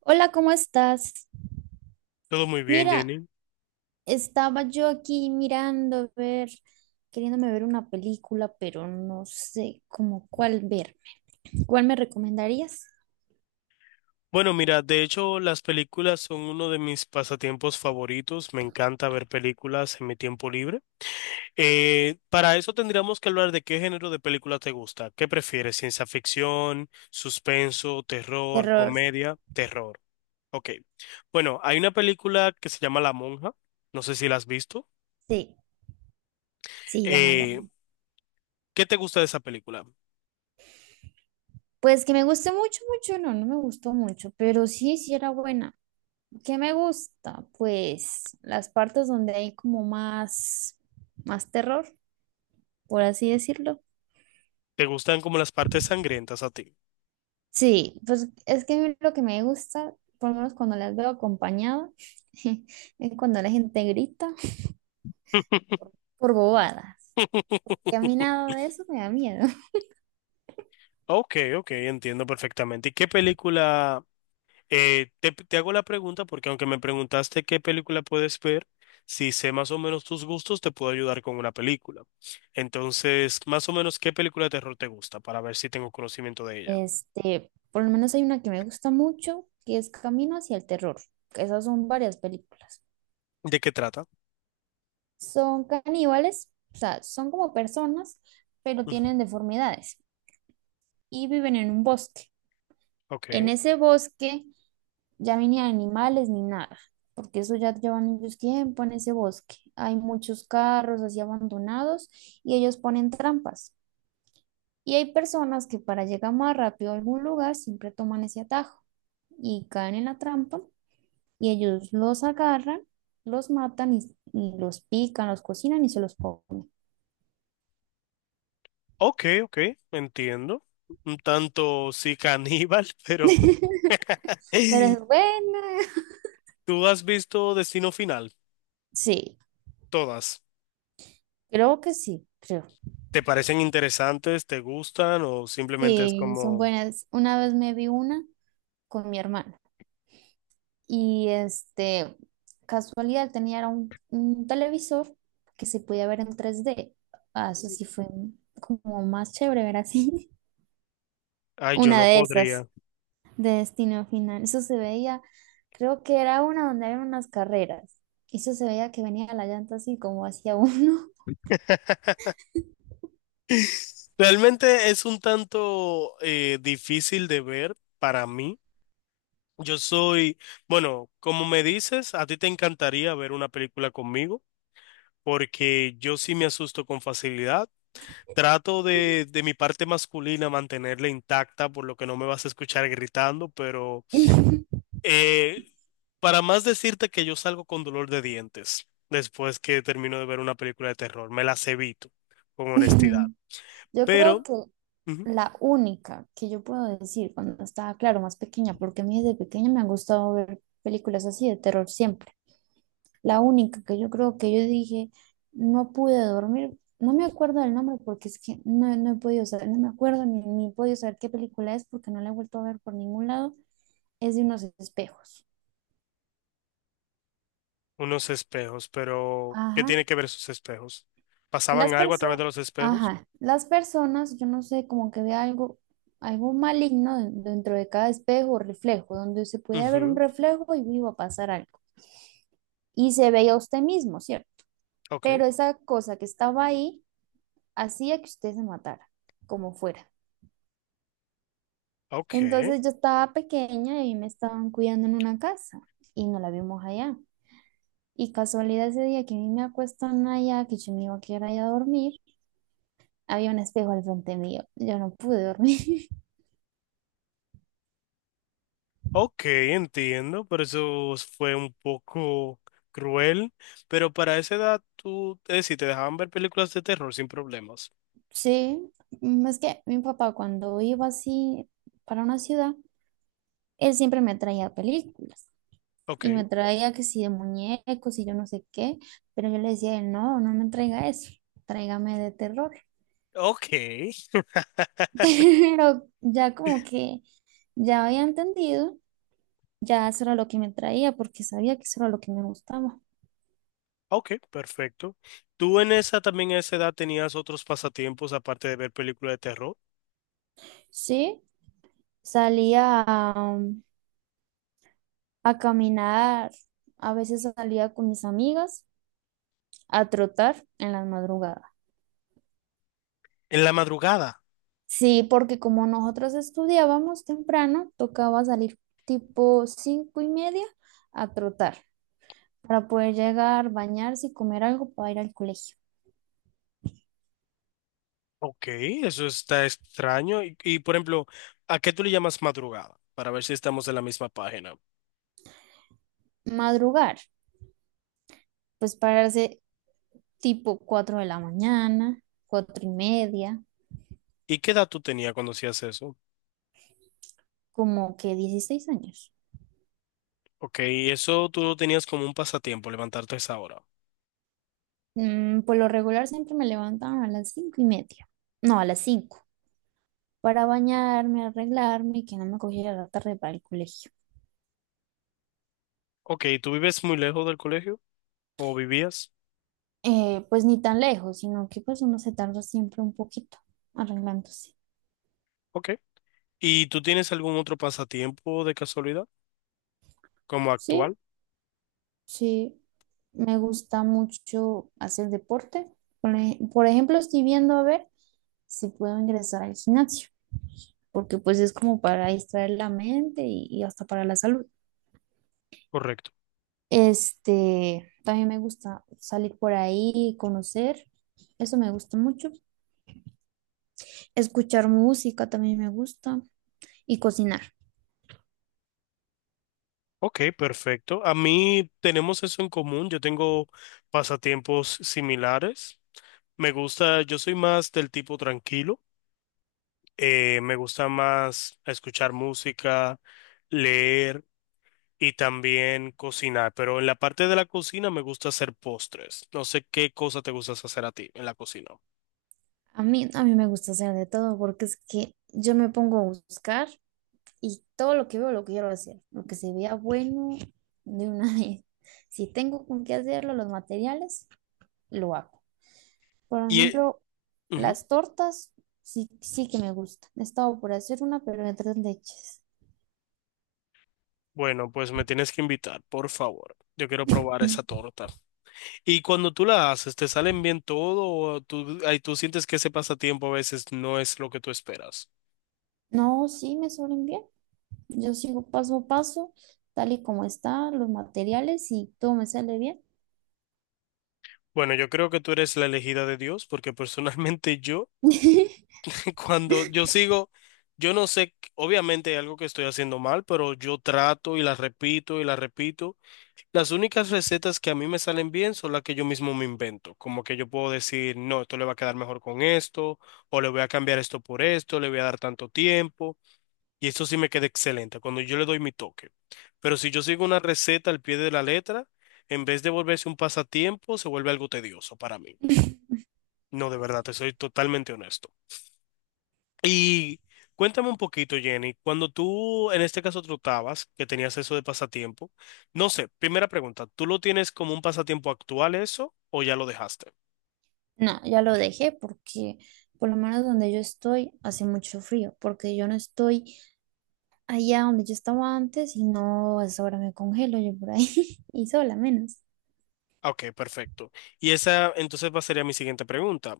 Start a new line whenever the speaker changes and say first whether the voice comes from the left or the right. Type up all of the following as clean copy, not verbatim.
right: Hola, ¿cómo estás?
left: Todo muy bien,
right: Mira,
left: Jenny.
right: estaba yo aquí mirando, a ver, queriéndome ver una película, pero no sé cómo cuál verme. ¿Cuál me recomendarías?
left: Bueno, mira, de hecho, las películas son uno de mis pasatiempos favoritos. Me encanta ver películas en mi tiempo libre. Para eso tendríamos que hablar de qué género de película te gusta. ¿Qué prefieres? ¿Ciencia ficción, suspenso, terror,
right: Terror,
left: comedia? Terror. Ok. Bueno, hay una película que se llama La Monja. No sé si la has visto.
right: sí, sí, llámala.
left: Eh, ¿Qué te gusta de esa película?
right: Pues que me guste mucho, mucho, no, no me gustó mucho, pero sí, sí era buena. ¿Qué me gusta? Pues las partes donde hay como más, más terror, por así decirlo.
left: ¿Te gustan como las partes sangrientas a ti?
right: Sí, pues es que a mí lo que me gusta, por lo menos cuando las veo acompañado, es cuando la gente grita por bobadas. Que a mí nada de eso me da miedo.
left: Ok, ok, entiendo perfectamente. ¿Y qué película? Te hago la pregunta porque aunque me preguntaste qué película puedes ver, si sé más o menos tus gustos, te puedo ayudar con una película. Entonces, más o menos, ¿qué película de terror te gusta para ver si tengo conocimiento de ella?
right: Por lo menos hay una que me gusta mucho, que es Camino hacia el terror. Esas son varias películas.
left: ¿De qué trata?
right: Son caníbales, o sea, son como personas, pero
left: Ujú.
right: tienen deformidades y viven en un bosque. En
left: Ok,
right: ese bosque ya ni animales ni nada, porque eso ya llevan ellos tiempo en ese bosque. Hay muchos carros así abandonados y ellos ponen trampas. Y hay personas que para llegar más rápido a algún lugar siempre toman ese atajo y caen en la trampa y ellos los agarran, los matan y los pican, los cocinan y se los comen.
left: ok, entiendo. Un tanto sí caníbal, pero
right: Pero es buena.
left: ¿tú has visto Destino Final?
right: Sí,
left: Todas.
right: creo que sí, creo.
left: ¿Te parecen interesantes? ¿Te gustan? ¿O simplemente es
right: Sí, son
left: como...
right: buenas. Una vez me vi una con mi hermana. Y casualidad, tenía era un televisor que se podía ver en 3D. Ah, eso sí fue como más chévere ver así.
left: Ay, yo
right: Una
left: no
right: de esas,
left: podría.
right: de Destino Final. Eso se veía, creo que era una donde había unas carreras. Eso se veía que venía la llanta así como hacia uno.
left: Realmente es un tanto difícil de ver para mí. Yo soy, bueno, como me dices, a ti te encantaría ver una película conmigo, porque yo sí me asusto con facilidad. Trato de mi parte masculina mantenerla intacta, por lo que no me vas a escuchar gritando, pero eh, para más decirte que yo salgo con dolor de dientes después que termino de ver una película de terror, me las evito, con honestidad.
right: Yo creo
left: Pero
right: que
left: ujú,
right: la única que yo puedo decir cuando estaba, claro, más pequeña, porque a mí desde pequeña me ha gustado ver películas así de terror siempre. La única que yo creo que yo dije, no pude dormir, no me acuerdo del nombre porque es que no, no he podido saber, no me acuerdo ni he podido saber qué película es porque no la he vuelto a ver por ningún lado, es de unos espejos.
left: unos espejos, pero ¿qué
right: Ajá.
left: tiene que ver esos espejos?
right: Las
left: ¿Pasaban algo a través
right: personas,
left: de los espejos?
right: ajá, las personas, yo no sé, como que ve algo, algo maligno dentro de cada espejo o reflejo, donde se podía ver un
left: Ujú.
right: reflejo y iba a pasar algo. Y se veía usted mismo, ¿cierto?
left: Ok,
right: Pero esa cosa que estaba ahí hacía que usted se matara, como fuera.
left: ok,
right: Entonces yo estaba pequeña y me estaban cuidando en una casa y no la vimos allá. Y casualidad ese día que a mí me acuestan allá, que yo me iba a quedar allá a dormir, había un espejo al frente mío. Yo no pude dormir.
left: ok, entiendo, pero eso fue un poco cruel, pero para esa edad tú, es decir, te dejaban ver películas de terror sin problemas.
right: Sí, es que mi papá cuando iba así para una ciudad, él siempre me traía películas
left: Ok,
right: y me traía que si de muñecos y yo no sé qué, pero yo le decía, a él, no, no me traiga eso, tráigame de terror.
left: ok,
right: Pero ya como que ya había entendido. Ya eso era lo que me traía porque sabía que eso era lo que me gustaba.
left: ok, perfecto. ¿Tú en esa también a esa edad tenías otros pasatiempos aparte de ver películas de terror?
right: Sí, salía a caminar, a veces salía con mis amigas a trotar en las madrugadas.
left: En la madrugada.
right: Sí, porque como nosotros estudiábamos temprano, tocaba salir tipo 5:30 a trotar para poder llegar, bañarse y comer algo para ir al colegio.
left: Ok, eso está extraño. Por ejemplo, ¿a qué tú le llamas madrugada? Para ver si estamos en la misma página.
right: Madrugar, pues pararse tipo 4 de la mañana, 4:30,
left: ¿Y qué edad tú tenías cuando hacías eso?
right: como que 16 años.
left: Ok, eso tú lo tenías como un pasatiempo, levantarte a esa hora.
right: Por lo regular siempre me levantaban a las 5:30. No, a las 5. Para bañarme, arreglarme y que no me cogiera la tarde para el colegio.
left: Ok, ¿tú vives muy lejos del colegio? ¿O vivías?
right: Pues ni tan lejos, sino que pues uno se tarda siempre un poquito arreglándose.
left: Ok. ¿Y tú tienes algún otro pasatiempo de casualidad? ¿Como
right: Sí,
left: actual?
right: sí. Me gusta mucho hacer deporte. Por ejemplo, estoy viendo a ver si puedo ingresar al gimnasio, porque pues es como para distraer la mente y hasta para la salud.
left: Correcto.
right: También me gusta salir por ahí, conocer, eso me gusta mucho. Escuchar música también me gusta y cocinar.
left: Ok, perfecto. A mí tenemos eso en común. Yo tengo pasatiempos similares. Me gusta, yo soy más del tipo tranquilo. Me gusta más escuchar música, leer y también cocinar. Pero en la parte de la cocina me gusta hacer postres. No sé qué cosa te gustas hacer a ti en la cocina.
right: A mí me gusta hacer de todo porque es que yo me pongo a buscar y todo lo que veo lo quiero hacer, lo que se vea bueno de una vez. Si tengo con qué hacerlo, los materiales, lo hago. Por
left: Y
right: ejemplo,
left: ujú.
right: las tortas sí, sí que me gustan. He estado por hacer una, pero me tres leches.
left: Bueno, pues me tienes que invitar, por favor. Yo quiero probar
right: Mm.
left: esa torta. Y cuando tú la haces, ¿te salen bien todo o tú, ay, tú sientes que ese pasatiempo a veces no es lo que tú esperas?
right: No, sí, me suelen bien. Yo sigo paso a paso, tal y como está, los materiales y todo me sale bien.
left: Bueno, yo creo que tú eres la elegida de Dios porque personalmente yo cuando yo sigo, yo no sé, obviamente hay algo que estoy haciendo mal, pero yo trato y las repito y las repito. Las únicas recetas que a mí me salen bien son las que yo mismo me invento. Como que yo puedo decir, no, esto le va a quedar mejor con esto, o le voy a cambiar esto por esto, le voy a dar tanto tiempo. Y esto sí me queda excelente cuando yo le doy mi toque. Pero si yo sigo una receta al pie de la letra, en vez de volverse un pasatiempo, se vuelve algo tedioso para mí. No, de verdad, te soy totalmente honesto. Y cuéntame un poquito, Jenny, cuando tú en este caso trotabas, que tenías eso de pasatiempo, no sé, primera pregunta, ¿tú lo tienes como un pasatiempo actual eso o ya lo dejaste?
right: No, ya lo dejé porque por lo menos donde yo estoy hace mucho frío, porque yo no estoy allá donde yo estaba antes y no, a esa hora me congelo yo por ahí y sola menos.
left: Ah, ok, perfecto. Y esa entonces va sería mi siguiente pregunta.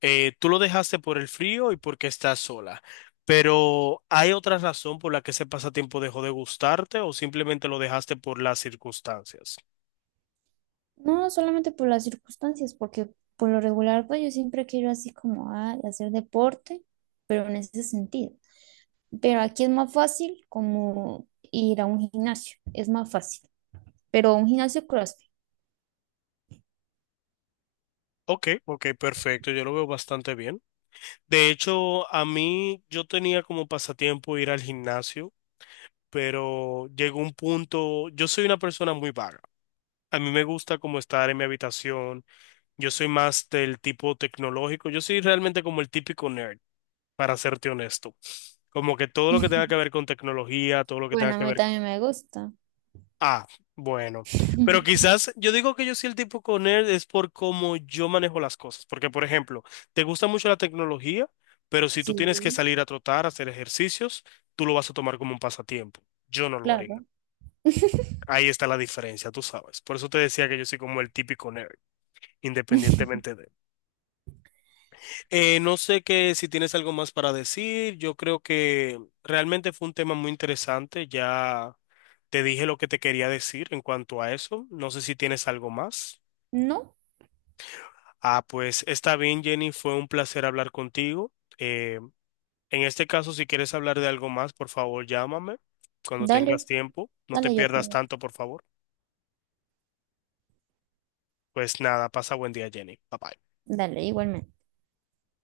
left: Tú lo dejaste por el frío y porque estás sola, pero ¿hay otra razón por la que ese pasatiempo dejó de gustarte o simplemente lo dejaste por las circunstancias?
right: No, solamente por las circunstancias, porque por lo regular pues yo siempre quiero así como a hacer deporte, pero en ese sentido. Pero aquí es más fácil como ir a un gimnasio, es más fácil. Pero un gimnasio CrossFit.
left: Ok, ok, perfecto, yo lo veo bastante bien. De hecho, a mí yo tenía como pasatiempo ir al gimnasio, pero llegó un punto, yo soy una persona muy vaga. A mí me gusta como estar en mi habitación, yo soy más del tipo tecnológico, yo soy realmente como el típico nerd, para serte honesto. Como que todo lo que tenga que ver con tecnología, todo lo que
right: Bueno,
left: tenga
right: a
left: que
right: mí
left: ver.
right: también me gusta.
left: Ah, bueno. Pero quizás yo digo que yo soy el tipo con nerd es por cómo yo manejo las cosas. Porque, por ejemplo, te gusta mucho la tecnología, pero si tú
right: Sí,
left: tienes que salir a trotar, hacer ejercicios, tú lo vas a tomar como un pasatiempo. Yo no lo haría.
right: claro.
left: Ahí está la diferencia, tú sabes. Por eso te decía que yo soy como el típico nerd, independientemente de. No sé que si tienes algo más para decir. Yo creo que realmente fue un tema muy interesante. Ya te dije lo que te quería decir en cuanto a eso. No sé si tienes algo más.
right: No,
left: Ah, pues está bien, Jenny, fue un placer hablar contigo. Eh, en este caso, si quieres hablar de algo más, por favor, llámame cuando tengas
right: dale,
left: tiempo. No te
right: dale, yo te
left: pierdas
right: digo.
left: tanto, por favor. Pues nada, pasa buen día, Jenny. Bye bye.
right: Dale, igualmente.